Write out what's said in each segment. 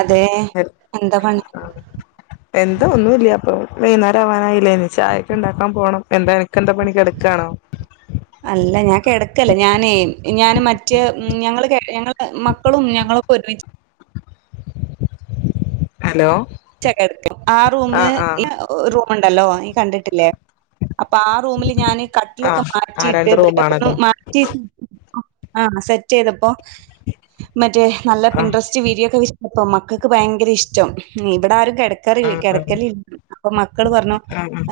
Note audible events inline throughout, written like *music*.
അതെ എന്താ പണി എന്താ ഒന്നുല്ല പ്പൊ വൈന്നാരാവാനായിലെ വേ ചായൊക്കെണ്ടാക്കാൻ പോണം എന്താ അനക്ക് എന്താ പണി കിടക്കാണോ അല്ല ഞാൻ കിടക്കല്ല ഞാനേ ഞാന് മറ്റ് ഞങ്ങള് കേ ഞങ്ങള് മക്കളും ഞങ്ങള് ഒരുമിച്ച് ഹലോ ച്ച കടക്ക ആറൂമിന് ആഹ് ആഹ് ഓ റൂമുണ്ടല്ലോ നീ കണ്ടിട്ടില്ലേ അപ്പൊ ആറൂമില് ഞാന് കട്ടിലൊക്കെ ആഹ് ആ മാറ്റിട്ട് രണ്ട് ബെഡൊക്കെ ഒന്ന് റൂമാണല്ലോ മാ റ്റി ആഹ് സെറ്റയ്തപ്പോ മറ്റേനല്ല ആഹ് ഇൻട്രസ്റ്റ് വിരിയൊക്കെ മക്കക്ക് ഭയങ്കര ഇഷ്ടം ഇവിട ആരും കെട കാറില്ല ആഹ് ആഹ് കെടക്കല് അപ്പൊ മക്കള് പറഞ്ഞു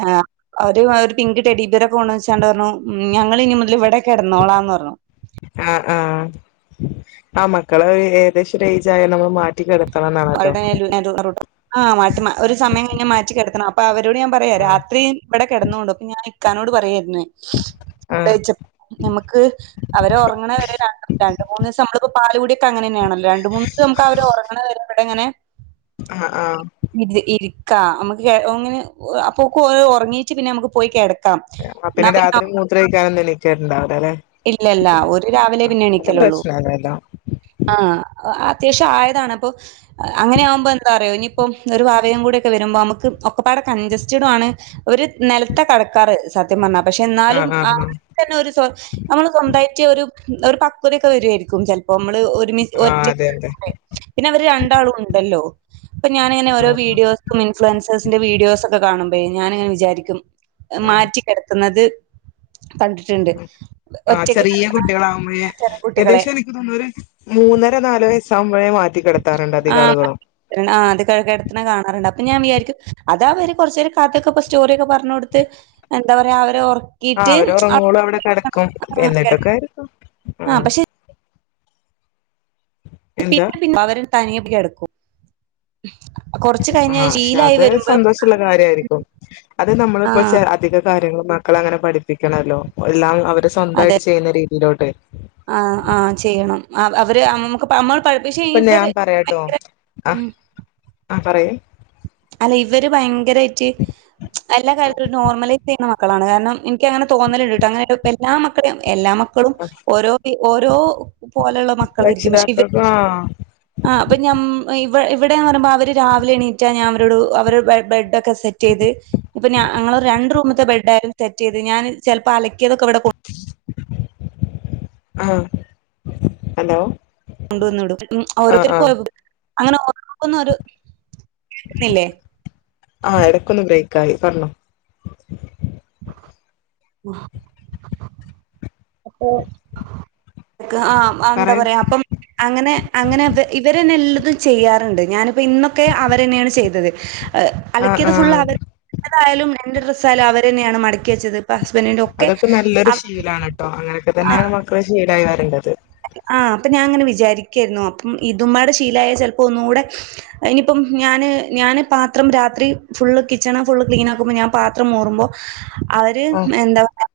ആഹ് അവര് ഒരു പിങ്ക് ടെഡീബീറോക്കെ കൊണ്ടെന്ന് വെച്ചാണ്ട് പറഞ്ഞു ഉം ഞങ്ങള് ഇനി മുതൽ ഇവിടെ കെടന്നോളാന്ന്പറഞ്ഞു ആഹ് ആഹ് ആമക്കള് ഏകദേശം ഒരു ഏജായല്ലോ അപ്പോ മാറ്റി കെട *unintelligible* ഒരു സമയം കഴിഞ്ഞാ മാറ്റി കെടത്തണം അപ്പൊ അവരോട് ഞാൻ പറ പേ ആഹ് രാത്രി ഇവിടെ കെടന്നോണ്ടു അപ്പൊ ഞാൻ ഇക്കാനോട് പറയേരുന്നേ ആഹ് തേച്ച് ഞമ്മക്ക് അവര് ഒറങ്ങ്ണ് വെരെ രണ്ട് രണ്ട് മൂന്നീസം അമ്മളിപ്പോ പാല് കുടിയൊക്കെ അങ്ങനെന്നെണല്ലോ രണ്ട് മൂന്നിസം നമ്മക്ക് അവര് ഒറ്ങ്ങ്ണെ വെരെ ഇവിടെങ്ങനെ ആഹ് ആഹ് ഇ ഇരിക്ക നമ്മക്ക് അങ്ങനെ അപ്പൊക്ക് ഓല് ഒർങ്ങീട്ട് പിന്നെ നമ്മക്ക് പോയി കെട് ആഹ് പിന്നെ രാത്രി മൂത്ര ഒഴിക്കാനോന്നും എണീക്കല് ഇണ്ടാവില്ല ല്ലെ ഇല്ല ഇല്ല ഓര് രാവിലെ പിന്നെ എണിക്കലോള്ളൂ പ്രശ്നല്ലല്ലോ ആഹ് അത്യാവശ്യം ആയതാണ് അപ്പൊ അങ്ങനെ ആകുമ്പോ എന്താ അറിയോ ഇനിപ്പം ഒരു വാവയും കൂടി ഒക്കെ വരുമ്പോ അമ്മക്ക് ഒക്ക പാടെ കഞ്ചസ്റ്റഡും ആണ് ഒരു നെലത്ത കടക്കാറ് സത്യം പർഞ്ഞാ പക്ഷെ എന്നാലും ആഹ് തന്നെ ഒരു നമ്മള് സ്വന്തയിട്ട് ഒരു ഒരു പക്കോതെക്കെ വെരു ആയിരിക്കും ചെൽപ്പം അമ്മള് ഒരുമി ആഹ് ഒറ്റ അതെ അതെ *unintelligible* പിന്നെ അവര് രണ്ടാളും ഇണ്ടല്ലോ അപ്പൊ ഞാനിങ്ങനെ ഓരോ ആഹ് വീഡിയോസ് ഇൻഫ്ലുവൻസേഴ്സിന്റെ വീഡിയോസ് ഒക്കെ കാണുമ്പഴേ ഞാനിങ്ങനെ വിചാരിക്കും ആഹ് മാറ്റിക്കിടത്ത്ന്നത് കണ്ടിട്ടുണ്ട് ആഹ് ഒറ്റയ്ക്ക് ചെറിയ കിടക്കണ കുട്ടികളാവുമ്പയേ ചെറിയ കുട്ടികളെ. ഏകദേശം ഒര് മൂന്നര നാല് വയസ്സാകുമ്പഴേ മാറ്റി കിടത്താറുണ്ട് അധികാളുകളും ആഹ് അത് കിടത്ത്ണത് കാണാറുണ്ട് അപ്പൊ ഞാൻ വിചാരിക്കും അതാ അവര് കോർച്ചെരം കഥയൊക്കെ ഇപ്പ സ്റ്റോറിക്കെ പറഞ് കൊടുത്ത് എന്താ പറയാ അവര് ഒർ ആഹ് അവര് ഒർങ്ങോളും അവിടെ കെടക്കും എന്നിട്ടൊക്കൊ കിടന്നു. ആയിരിക്കും ആ ആഹ് പക്ഷെ എന്താ *unintelligible* തനിയെ കെടക്കും കോർ ആഹ് പക്ഷെ അത് സന്തോഷള്ള കാര്യയിരിക്കും അത് ആ നമ്മളിപ്പോ അധിക കാര്യങ്ങളും ക്കളെ അങ്ങനെ പഠിപ്പിക്കണല്ലോ എല്ലാം അവര് സ്വന്തയിട്ട് ചെയ്യുന്ന രീതിയിലോട്ട് ആഹ് ആഹ് ചെയ്യണം അവര് അമ്മക്ക് നമ്മൾ പക്ഷെ ഇപ്പ ഞാൻ ഇവര് പറയാട്ടോ അഹ് ഉം ആഹ് പറയൂ അല്ല ഇവര് ഭയങ്കരയിട്ട് എല്ലാ കാര്യത്തിലും നോർമലൈസ് ചെയ്യുന്ന മക്കളാണ് കാരണം എനിക്കങ്ങനെ തോന്നലുണ്ട്ട്ടോ അങ്ങനെ എല്ലാ മക്കളെയും എല്ലാമും ക്കളും ഓരോ ഓരോ പോലെള്ള മക്കളായിരിക്കും പക്ഷെ രക്ഷിതാക്കൾക്ക് ഇവര് ആ ആഹ് അപ്പ ഞ ഇവ ഇവടെന്ന് പറിമ്പോ അവര് രാവിലെ എണീറ്റാ ഞാൻ അവരോട് അവരെ ബെഡ് ക്കെ സെറ്റയ്ത് ഇപ്പ ഞ ഞങ്ങളെ രണ്ട് റൂമ്ത്തെ ബെഡ്ഡയാലും തെറ്റ് യ്ത് ഞാന് ചെല്പം അലക്കിയതൊക്കെ ഇവടെ കോ ആഹ് ഹലോ കൊണ്ടുവന്ന്ടും ആ ആ ഓരോര്ത്തർക്കും ഓരോ അങ്ങനെ ഓരോ *unintelligible* കേക്കുന്നില്ലേ,? ആഹ് എടക്കൊന്ന് ബ്രേക്കായി പർണോ *unintelligible* അപ്പൊ ആഹ് എന്താ പറയൂ പറയാ അപ്പം അങ്ങനെ അങ്ങനെ അവ ഇവരെന്നെ എല്ലതും ചെയ്യാറ്ണ്ട് ഞാനിപ്പോ ഇന്നൊക്കെ അവരെന്നെണ് ചെയ്തത് ആ അലക്കിയത് ഫുള്ള് ആ അവര്തായാലും എന്റെ ഡ്രസ്സ ആയാലും അവരെന്നെണ് മടക്കി വെച്ചത് ഹസ്ബന്റ്ന്റോക്കെ അതൊക്കെ നല്ലൊരു അ ശീലാണ് ട്ടോ അങ്ങനെക്കെ തന്നെണ് മക്കള് ശീലായി വര്ണ്ടത് ആഹ് അപ്പ ഞാൻ ഇങ്ങനെ വിചാരിക്കായിരുന്നു അപ്പം ഇതുമ്മാടെ ശീലയ ചെൽപ്പോ ഒന്നുകൂടെ ഇനിപ്പം ഞാന് ഞാന് പാത്രം രാത്രി ഫുള്ള് കിച്ചണ് ഫുള്ള് ക്ലീനാക്കുമ്പോ ഞാന് പാത്രം മോറുമ്പോ അവര് ആഹ് എന്താ പറ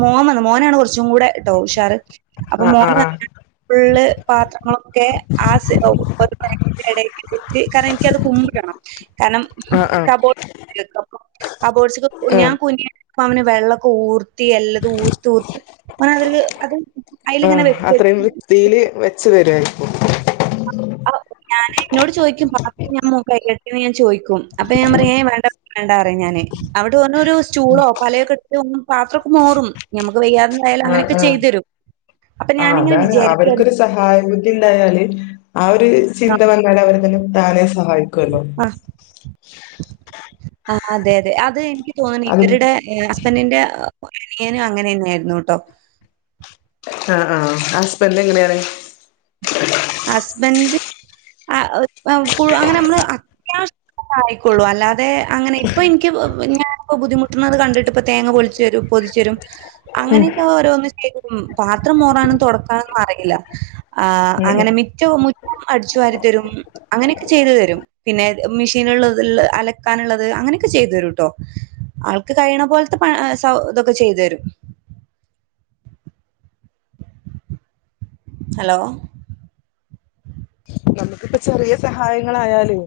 മോൻ വന്നു മോനാണ് കോർച്ചും കൂടെ ട്ടോ ഉഷാറ് അപ്പൊ ആഹ് ആഹ് മോന് ആഹ് ഫുള്ള് പാത്രങ്ങളൊക്കെ ആഹ് ഒരു റെക്കിന്റെ എടെക്ക് ഇട്ട് കാരണം എനിക്കത് കുമ്പ് ഇടണം കാരണം ആഹ് ആഹ് കബോർഡ *unintelligible* കബോർഡ്സ് ഞാൻ ആഹ് കുനിയണം പ്പൊ അവന് വെള്ളക്കെ ഊർത്തി എല്ലതും ഊത്ത് ഊത്ത് ഓന് അതൊര് അത് അയ്ല്ങ്ങനെ വെക്ക് തീല് വെച്ച് തെരു ആയിരിക്കും ഞാന് ഇന്നോട് ചോയ്ക്കും *unintelligible* അപ്പ ഞാൻ പറയും വേണ്ട വേണ്ട പറയും ഞാന് അവിടെ ഓന് ഒരു സ്റ്റുളോ പലയൊക്കെ *unintelligible* പാത്രക്കെ മോറും നമുക്ക് വെയ്യാതെ ന്തായാലും ആഹ് അങ്ങനെക്കെ ആഹ് ചെയ്ത് തേരും അപ്പൊ ആഹ് ഞാനിങ്ങനെ അതാണ് വിചാരിക്കും അവർക്കൊരു സഹായ ബുദ്ധി ഇണ്ടായാല് ആ ഒരു ചിന്ത വന്നാൽ അവര് താന്നെ താനെ സഹായിക്കുവല്ലോ ആഹ് ആഹ് അതെ അതെ അത് എനിക്ക് തോന്നണു അത് ഇവരുടെ ഏഹ് ഹസ്ബൻഡിന്റെ അനിയന് അങ്ങനെ തന്നെയായിരുന്നുട്ടോ ആഹ് ആഹ് ഹസ്ബൻ്റ് എങ്ങനെയാണ്? ഹസ്ബൻഡ് ആഹ് *unintelligible* അങ്ങനെ നമ്മള് അത്യാവശ്യ ആയിക്കൊള്ളൂ അല്ലാതെ അങ്ങനെ ഇപ്പൊ ഇനിക്ക് ഞാനിപ്പോ ബുദ്ധിമുട്ടുന്നത് കണ്ടിട്ട് ഇപ്പ തേങ്ങ പൊളിച്ചു തരും പൊത് ച്ചെരും അങ്ങനെയൊക്കെ ഓരോന്നും ചെയ്യും പാത്രം മോറാനും തൊടക്കാനൊന്നും അറിയില്ല ആഹ് ഉം ഉം അങ്ങനെ മിറ്റവും മുറ്റ് അടിച്ചു വാരി തരും അങ്ങനെയൊക്കെ ചെയ്തു തരും പിന്നെ മിഷീന്ള്ളത് *unintelligible* ഇള്ളത് അലക്കാനുള്ളത് അങ്ങനെയൊക്കെ ചെയ്തു തരൂട്ടോ ആൾക്ക് കഴിയണ പോലത്തെ പ സൗ ഇതൊക്കെ ചെയ്തു തരും. ഹലോ നമ്മക്കിപ്പ ചെറിയ സഹായങ്ങളായാലെ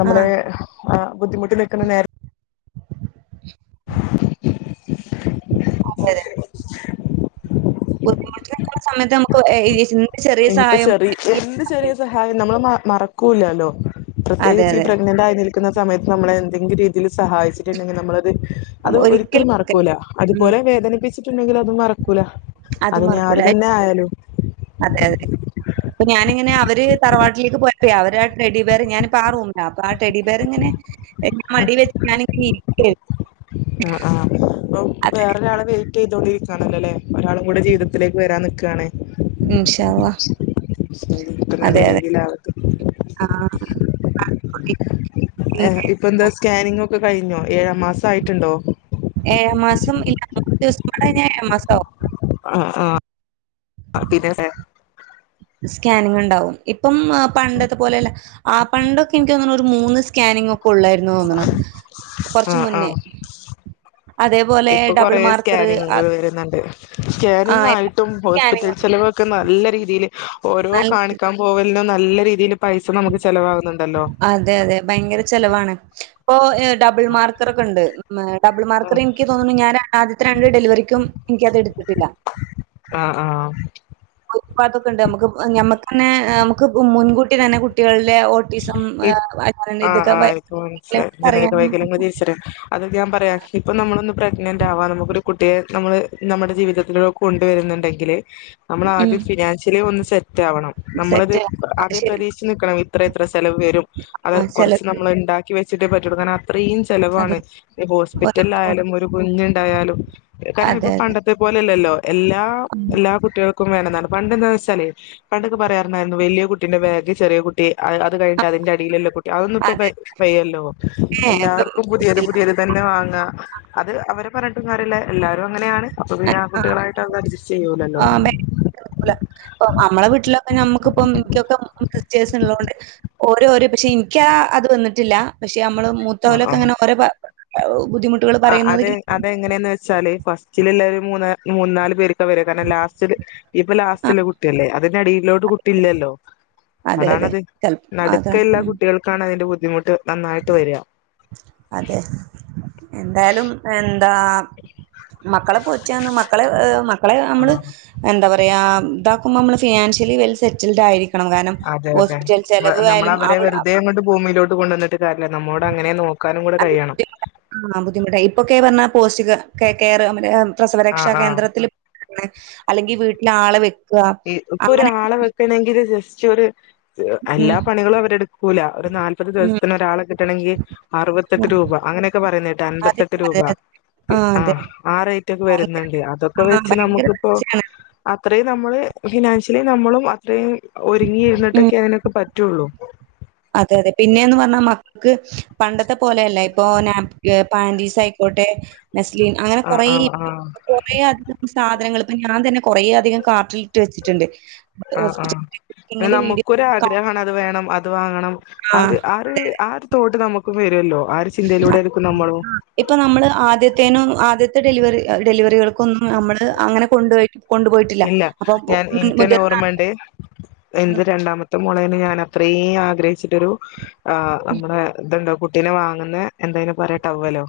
നമ്മള് ആഹ് ആഹ് ബുദ്ധിമുട്ടിനിക്കുന്ന നേര അതെ അതെ ബുദ്ധിമുട്ടി നിക്കണ സമയത്ത് നമ്മക്ക് എ ഏ ഈ ചി എനിയിപ്പ ചെറി എന്ത് ചെറിയ സഹായം നമ്മള് മ മറക്കൂല്ലല്ലോ? അതെ പ്രത്യേകിച്ച് അതെ ഈ പ്രെഗ്നന്റ് ആയി നിൽക്കുന്ന സമയത്ത് നമ്മളെ എന്തെങ്കിലും രീതില് സഹായിച്ചിട്ടുണ്ടെങ്കിൽ നമ്മളത് അത് ഒരിക്കലും മറക്കൂല ഉം. അതുപോലെ വേദനിപ്പിച്ചിട്ടുണ്ടെങ്കിൽ അതും മറക്കൂല അത് അതിനി ആര് മറക്കൂല എപ് തന്നെ ആയാലും അതെഅതെ അപ്പൊ ഞാനിങ്ങനെ അവര് തറവാട്ടിലേക്ക് പോയപ്പോ അവരെ ആ ടെഡി ബിയറ് ഞാനിപ്പ ആ റൂ അപ്പൊ ആഹ് ടെഡി ബിയറിങ്ങനെ എൻ്റെ മടി വെച്ച് ഞാൻ ഇങ്ങനെ ഇരിക്കായ്രുന്നു ആഹ് ആഹ് *unintelligible* അതെ. വേറെരാളെ വെ യിറ്റ് ചെയ്തോണ്ടിരിക്കുവാണല്ലോ ല്ലേ ഒരാളും കൂടെ ജീവിതത്തിലേക്ക് വരാൻ നിക്കാണ് ഇൻഷാഅള്ളാ ഇൻഷാഅള്ളാ ഒക്കെ നല്ല രീതിയില് ആകട്ടെ ആ. *unintelligible* ഇപ്പൊ എന്താ സ്കാനിങ്ങ് ഒക്കെ കഴിഞ്ഞോ ഏഴാം മാസം ആയിറ്റ്ണ്ടോ? ഏഴാം മാസം ഇല്ല മൂന്ന് ദിവസം കൂടെ കഴിഞ്ഞാ ഏഴാം മാസം ആവും ആഹ് ആഹ് പിന്നെ *unintelligible* സ്കാനിങ് ഇണ്ടാവും ഇപ്പം പണ്ടത്തെ പോലെയല്ല ആഹ് പണ്ടൊക്കെ ഇനിക്ക് തോന്ന് ഒരു മൂന്ന് സ്കാനിങ് ഒക്കെ ഉള്ളായിരുന്നു തോന്ന് ആഹ് ആഹ് അതേപോലെ ഇപ്പൊ ഡബിൾ കൊറെ മാർക്കറ് ആ സ്കാനിങ്ങുകൾ വരുന്നുണ്ട് ആ സ്കാനിങ് ഇപ്പം ആയിട്ടും ഹോസ്പിറ്റൽ സ്കാനിങ് ചെലവ് ക്ക് നല്ല രീതീല് ഓരോ നല്ല കാണിക്കാൻ പോവലിനും നല്ല രീതീല് പൈസ നമ്മക്ക് ചെലവാവ്ന്നുണ്ട് *unintelligible* അതെ അതെ ഭയങ്കര ചെലവാണ് ഇപ്പൊ ഡബിൾ മാർക്കറൊക്കെ ഉണ്ട് മെ ഡബിൾ മാർക്കർ എനിക്ക് തോന്നുണു ഞാൻ ആദ്യത്തെ രണ്ട് ഡെലിവറിക്കും എനിക്കത് എടുത്തിട്ടില്ല ആഹ് ആഹ് *unintelligible* ഇണ്ട് നമ്മക്ക് ഞമ്മക്കെന്നെ നമ്മക്ക് മുൻകൂട്ടി തന്നെ കുട്ടികളുടെ ഓട് ഇപ് ആഹ് ആഹ് ഇപ്പ മനസ്സിലായി ഞനിതക പറയാനും വൈകലങ്ങൾ തിരിച്ചറി അതൊക്കെ ഞാൻ പറയാം ഇപ്പൊ നമ്മളൊന്ന് പ്രഗ്നന്റ് ആവാ നമുക്കൊരു കുട്ടിയെ നമ്മള് നമ്മടെ ജീവിതത്തില് കൊണ്ടുവരുന്നുണ്ടെങ്കില് നമ്മള് ഉം ആദ്യം ഫിനാൻഷ്യലി ഒന്ന് സെറ്റ് ആവണം നമ്മളത് സെറ്റ് അത് അദ്യേ ശരി. പ്രതീ ച്ച് നിക്കണം ഇത്ര ഇത്ര ചെലവ് വരും അത് ആഹ് കൊറച്ച് ചെലർക്ക് നമ്മള് ഇണ്ടാക്കി വെച്ചിട്ടെ പറ്റോള്ളു കാരണം ആ ആത്രയും ചെലവാണ് അതെ. ഇനി ഓരോ ഹോസ്പിറ്റൽ ആയാലും ഒരു കുഞ്ഞുണ്ടായാലും കാരണം അതെ, ഇപ്പൊ അതെ. പണ്ടത് ത്തെപോലെയല്ലല്ലോ എല്ലാം ഉം. എല്ലാ കുട്ടികൾക്ക് ക്കും വേണന്നാണ് പണ്ട് എന്താന്ന് വെച്ചാല് പണ്ടൊക്കെ പറയാറുണ്ടായിരുന്നു വലിയ കുട്ടിന്റെ ബാഗ് ചെറിയ കുട്ടി കുട്ടി അ അത് കഴിഞ്ഞിട്ട് അതിന്റെ അടിയില്ള്ള കുട്ടി അതൊന്നും ഇപ്പ വയ്യല്ലോ അതന്നെ ഇപ്പം എല്ലാർക്കും പുതിയത് ഇല്ല. പുതിയത് തന്നെ വാങ്ങാ അത് അവരെ പറഞ്ഞിട്ടും കാര്യല്ല എല്ലാവരും അങ്ങനെയാണ് അപ്പൊ പിന്നെ ആ കുട്ടികളായിട്ട് അത് അഡ്ജസ്റ്റ് ചെയ്യൂലല്ലോ? പ്പൊ അമ്മളെ വീട്ട്ലൊക്കെ നമ്മുക്കിപ്പം എനിക്കൊക്കെ സിസ്റ്റേഴ്സ് ഉള്ളോണ്ട് ഓര് വരും പക്ഷെ ഇൻക്യാ അത് വന്നിട്ടില്ല പക്ഷെ നമ്മള് മൂ ത്തോലൊക്കങ്ങനെ ഓരെ ബ ബുദ്ധിമു ആ അത് അതെങ്ങനെന്ന് വെച്ചാല് ഫസ്റ്റിലിള്ളര് മൂന്ന മൂന്നാല് പേര് ക്കെവരും കാര്ണം ലാസ്റ്റില് ഇപ്പൊ ലാസ്റ്റില് ആഹ് കുട്ട്യല്ലേ അതിന്റെ അടിയിലോട്ട് കുട്ടി ഇല്യല്ലോ അതെ അതെ അതാണത് ചെൽ അതാണ് നടുക്കയിള്ള ഉം കുട്ടികൾക്കാണ് അതിന്റെ ബുദ്ധിമുട്ട് നന്നായിട്ട് വര അതെ എന്തായാലും എന്താ മക്കളെ പോറ്റാന്ന് മക്കളെ മക്കളെ നമ്മള് ആഹ് എന്താ പറയാ താക്കുമ്പോ മ്മള് ഫിനാൻഷ്യലി വെൽ സെറ്റിൽഡ് ആയിരിക്കും അതെ അതെ നമ്മളവരെ അവി വെറുതെ അങ്ങോട്ട് ഭൂമിയിലോട്ട് കൊണ്ടുവന്നി ട്ട് കാര്യല്ല നമ്മോടങ്ങനെ നോക്കാനും കൂടെ അത് കഴിയണം ബുദ്ധിമുട്ടാ. ആ ബുദ്ധിമുട്ടായി ഇപ്പൊക്കെ പർഞ്ഞാ പോസ്റ്റിക കെ കെയർ ആഹ് പ്രസവരക്ഷാ ആഹ് കേന്ദ്രത്തില് *unintelligible* അല്ലെങ്കി വീട്ട്ലാളെ വെ ഇപ്പൊരാളെ വെക്കണെങ്കില് ജസ്‌റ്റൊരു ഉം എല്ലാ പണികളും അവരെടുക്കൂല ഒരു നാല്പത് ഉം ദിവസത്തിനൊരാളെ കിട്ടണെങ്കി അറുവത്തെട്ട് ഉം രൂപ അങ്ങനെയൊക്കെ പറയുന്നകേട്ട് അതെ അൻപത്തെട്ട് രൂപ അതെ അതെ. ആ ആറൈറ്റൊക്കെ ഭയങ്കര വെരുന്നുണ്ട് അതൊക്കെ ആ വെച്ച് ഭയങ്കര നമുക്കിപ്പോ പൈസയാണ്. അത്രയും നമ്മള് ഫിനാൻഷ്യലി നമ്മളും അത്രയും ഉം ഒരുങ്ങിയിരുന്നിട്ടൊക്കെ അതിനൊക്കെ പറ്റുള്ളൂ അതെ അതെ പിന്നെന്ന് പർഞ്ഞാ മ ക്ക് പണ്ടത്തെ പോലെയല്ല ഇപ്പൊ നാപ് പാന്റീസായ്ക്കോട്ടെ നെസ്ലീൻ അങ്ങനെ ആഹ് കൊറേ ആഹ് ആഹ് കൊറേ അധികം സാധനങ്ങൾ ഇപ്പ ഞാൻ തന്നെ കൊറേ അധികം കാർട്ടിലിട്ട് വെച്ചിട്ട്ണ്ട് ആ ആ നമുക്കൊരു ആ ഗ്രഹാണത് വേണം അത് വാങ്ങണം ആ ആഒര് ആര് ആഒര് തോട് നമുക്ക് വെരുവല്ലോ ആര് ചിന്തയിലൂടെര്ക്കും നമ്മളും ഇപ്പൊ നമ്മള് ആദ്യത്തേനും ആദ്യത്തെ ഡെലിവറി ഡെലിവറികൾക്കൊന്നും നമ്മള് അങ്ങനെ കൊണ്ടു പോയിട്ട് ഇല്ല ഞാൻ ഇൻക്കന്നെ ഓർമ്മണ്ട് എന്ത് രണ്ടാമത്തെ മോളേണ് ഞാനത്രയൂംആഗ്രഹിച്ചിട്ടൊരു ആ നമ്മളെ ഇതെന്താ കുട്ട് ട്ടിനെ വാങ്ങുന്ന എന്തായ്ന് പറ്‌യ ട്ടവ്വലോ?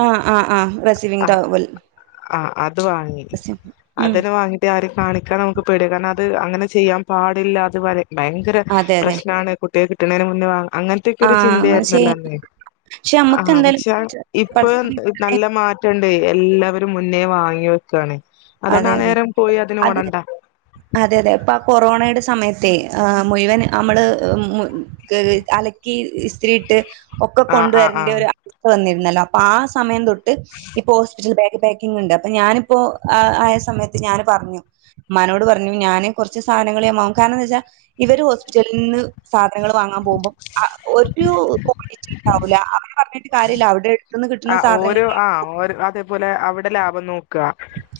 ആ ആ ആ റെസീവിംഗ് ട്ടവ്വൽ ആഹ് റെസീ ഉം യെ ആരും കാണിക്കാ നമുക്ക് പെടിയ കാരണം അത് അങ്ങനെ ചെയ്യാൻ പാടില്ല അത് ബര ഭയങ്കര അതെ അതെ പ്രശ്നാണ് കുട്ടിയെ കിട്ടണേന് മുന്നെ വാങ്ങ അങ്ങെൻ ൻത്തെക്കൊരു ആഹ് അങ്ങനെ ചിന്തയായിരുന്നല്ലോ ചെയ്യാം അന്ന് പക്ഷെ ആ നമ്മക്ക് എന്തായാലും പക്ഷെ ഇപ്പൊ പടച്ചോൻ ന്ത് നല്ല മാറ്റണ്ടെ എല്ലാവരും മുന്നേ വാങ്ങി വെക്കാണ് അതെ അതെ അതുകൊണ്ടാനേരം പോയ് അതിന് അത് ഓടണ്ട അതെ അതെ ഇപ്പ ആ കൊറോണയുടെ സമയത്തെയ് ആ മുഴുവൻ അമ്മള് മു മക്ക് അലക്കി ഇസ്തിരിയിട്ട് ഒക്കെ ആഹ് ആഹ് ആഹ് കൊണ്ടുവരെണ്ട്യൊരു അവസ്ത്ത വന്നിരുന്നല്ലോ അപ്പൊ ആ സമയം തൊട്ട് ഇപ്പൊ ഹോസ്പിറ്റൽ ബാഗ് പാക്കിങ്ണ്ട് അപ്പൊ ഞാനിപ്പോ ആ ആയ സമയത്ത് ഞാന് പർഞ്ഞു ഉമ്മാനോട് പർഞ്ഞു ഞാന് കൊർച്ച് സാനങ്ങൾ ഞാൻ വാങ്ങും കാരണം എന്താച്ചാ ഇവര് ഹോസ്പിറ്റലിൽന്ന് സാധനങ്ങൾ വാങ്ങാം പോകുമ്പോ ആ ഒരു ക്വാണ്ടിറ്റിണ്ടാവൂല അവരെ പർഞ്ഞിട്ട് കാര്യല്ല അവ്ടെ ആ ഓരോ ആ ഓര് അതെ അത് പോലെ അവ്ടെ ലാഭം നോക്ക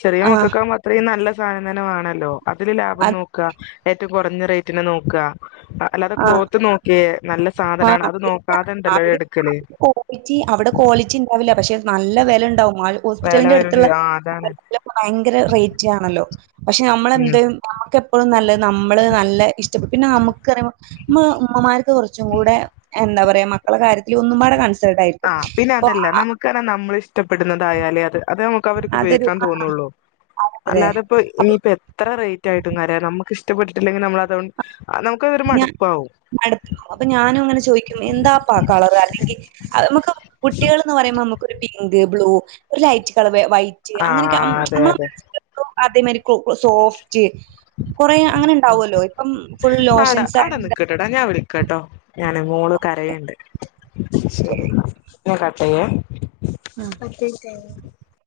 ചെറിയ ആഹ് മക്കക്കാവുമ്പോ അത്രയും നല്ല സാധനം വാണല്ലോ അതില് ലാഭം അത് നോക്ക ഏറ്റവും കൊറഞ്ഞ റേറ്റിന് നോക്ക അല്ലാതെ ആ ക്ലോത്ത് നോക് ക്കെ നല്ല സാധനാണ് ആഹ് അത് നോക്കാതെണ്ടല്ലോരെടുക്കല് ളിറ്റി അവിടെ ക്വാളിറ്റി ണ്ടാവില്ല പക്ഷെ നല്ല വെലണ്ടാവും മാൾ വില വരും ഹോസ്പിറ്റൽന്റെട്ത്ത്ള്ളെ ആഹ് അതാണ് ഭയങ്കര റേറ്റ് ആണല്ലോ പക്ഷെ ഉം നമ്മളെന്തും നമുക്കെപ്പഴും നല്ലത് നമ്മള് നല്ല ഇഷ്ട്ടപ്പെ പിന്നെ നമുക്ക്റിയുമ്പോ ഉമ്മ് ഉമ്മമാർക്ക് കൂടെ എന്താപറ്യ മക്കള കാര്യത്തിൽ ഒന്നും പാടെ കൺസേൾട്ടായ്രിക്കും അപ്പൊ ആ കാരണം നമ്മളിഷ്ടപ്പെടുന്നതായാലേ അത് അതെ നമുക്ക് അവര്ക്ക് അതൊരു ഉപയോഗിക്കാൻ തോന്നുള്ളൂ അതെ അല്ലാതെപ്പോ അപ്പൊ ഇനിയിപ്പോ എത്ര റേറ്റ് ആയിട്ടും കാര്യല്ല നമു നമുക്കിഷ്ടപ്പെട്ടിട്ടില്ലെങ്കി നമ്മളതോ നമുക്കൊരു മടുപ്പാവും. അടുത്തും അപ്പൊ ഞാനും ഇങ്ങനെ ചോദിക്കും എന്താ കളർ അല്ലെങ്കിൽ അ നമുക്ക് കുട്ടികൾ എന്ന് പറയുമ്പോ നമുക്ക്ൊ ഒരു പിങ്ക് ബ്ലൂ ഒരു ലൈറ്റ് കളർ വൈറ്റ് ചെയ ആഹ് അതെ അങ്ങനൊക്കെമ്മ അതെ അതേമാതിരി സോഫ്റ്റ് കൊറ അങ്ങനെ ഉണ്ടാവല്ലോ ഇപ്പം ഫുൾ ലോ അവിട നിിക്കട്ടടാ ഞാൻ വിളിക്കട്ടോ ഞൻ മോളും കരയുണ്ട് ശരി ഇ ആ കട്ട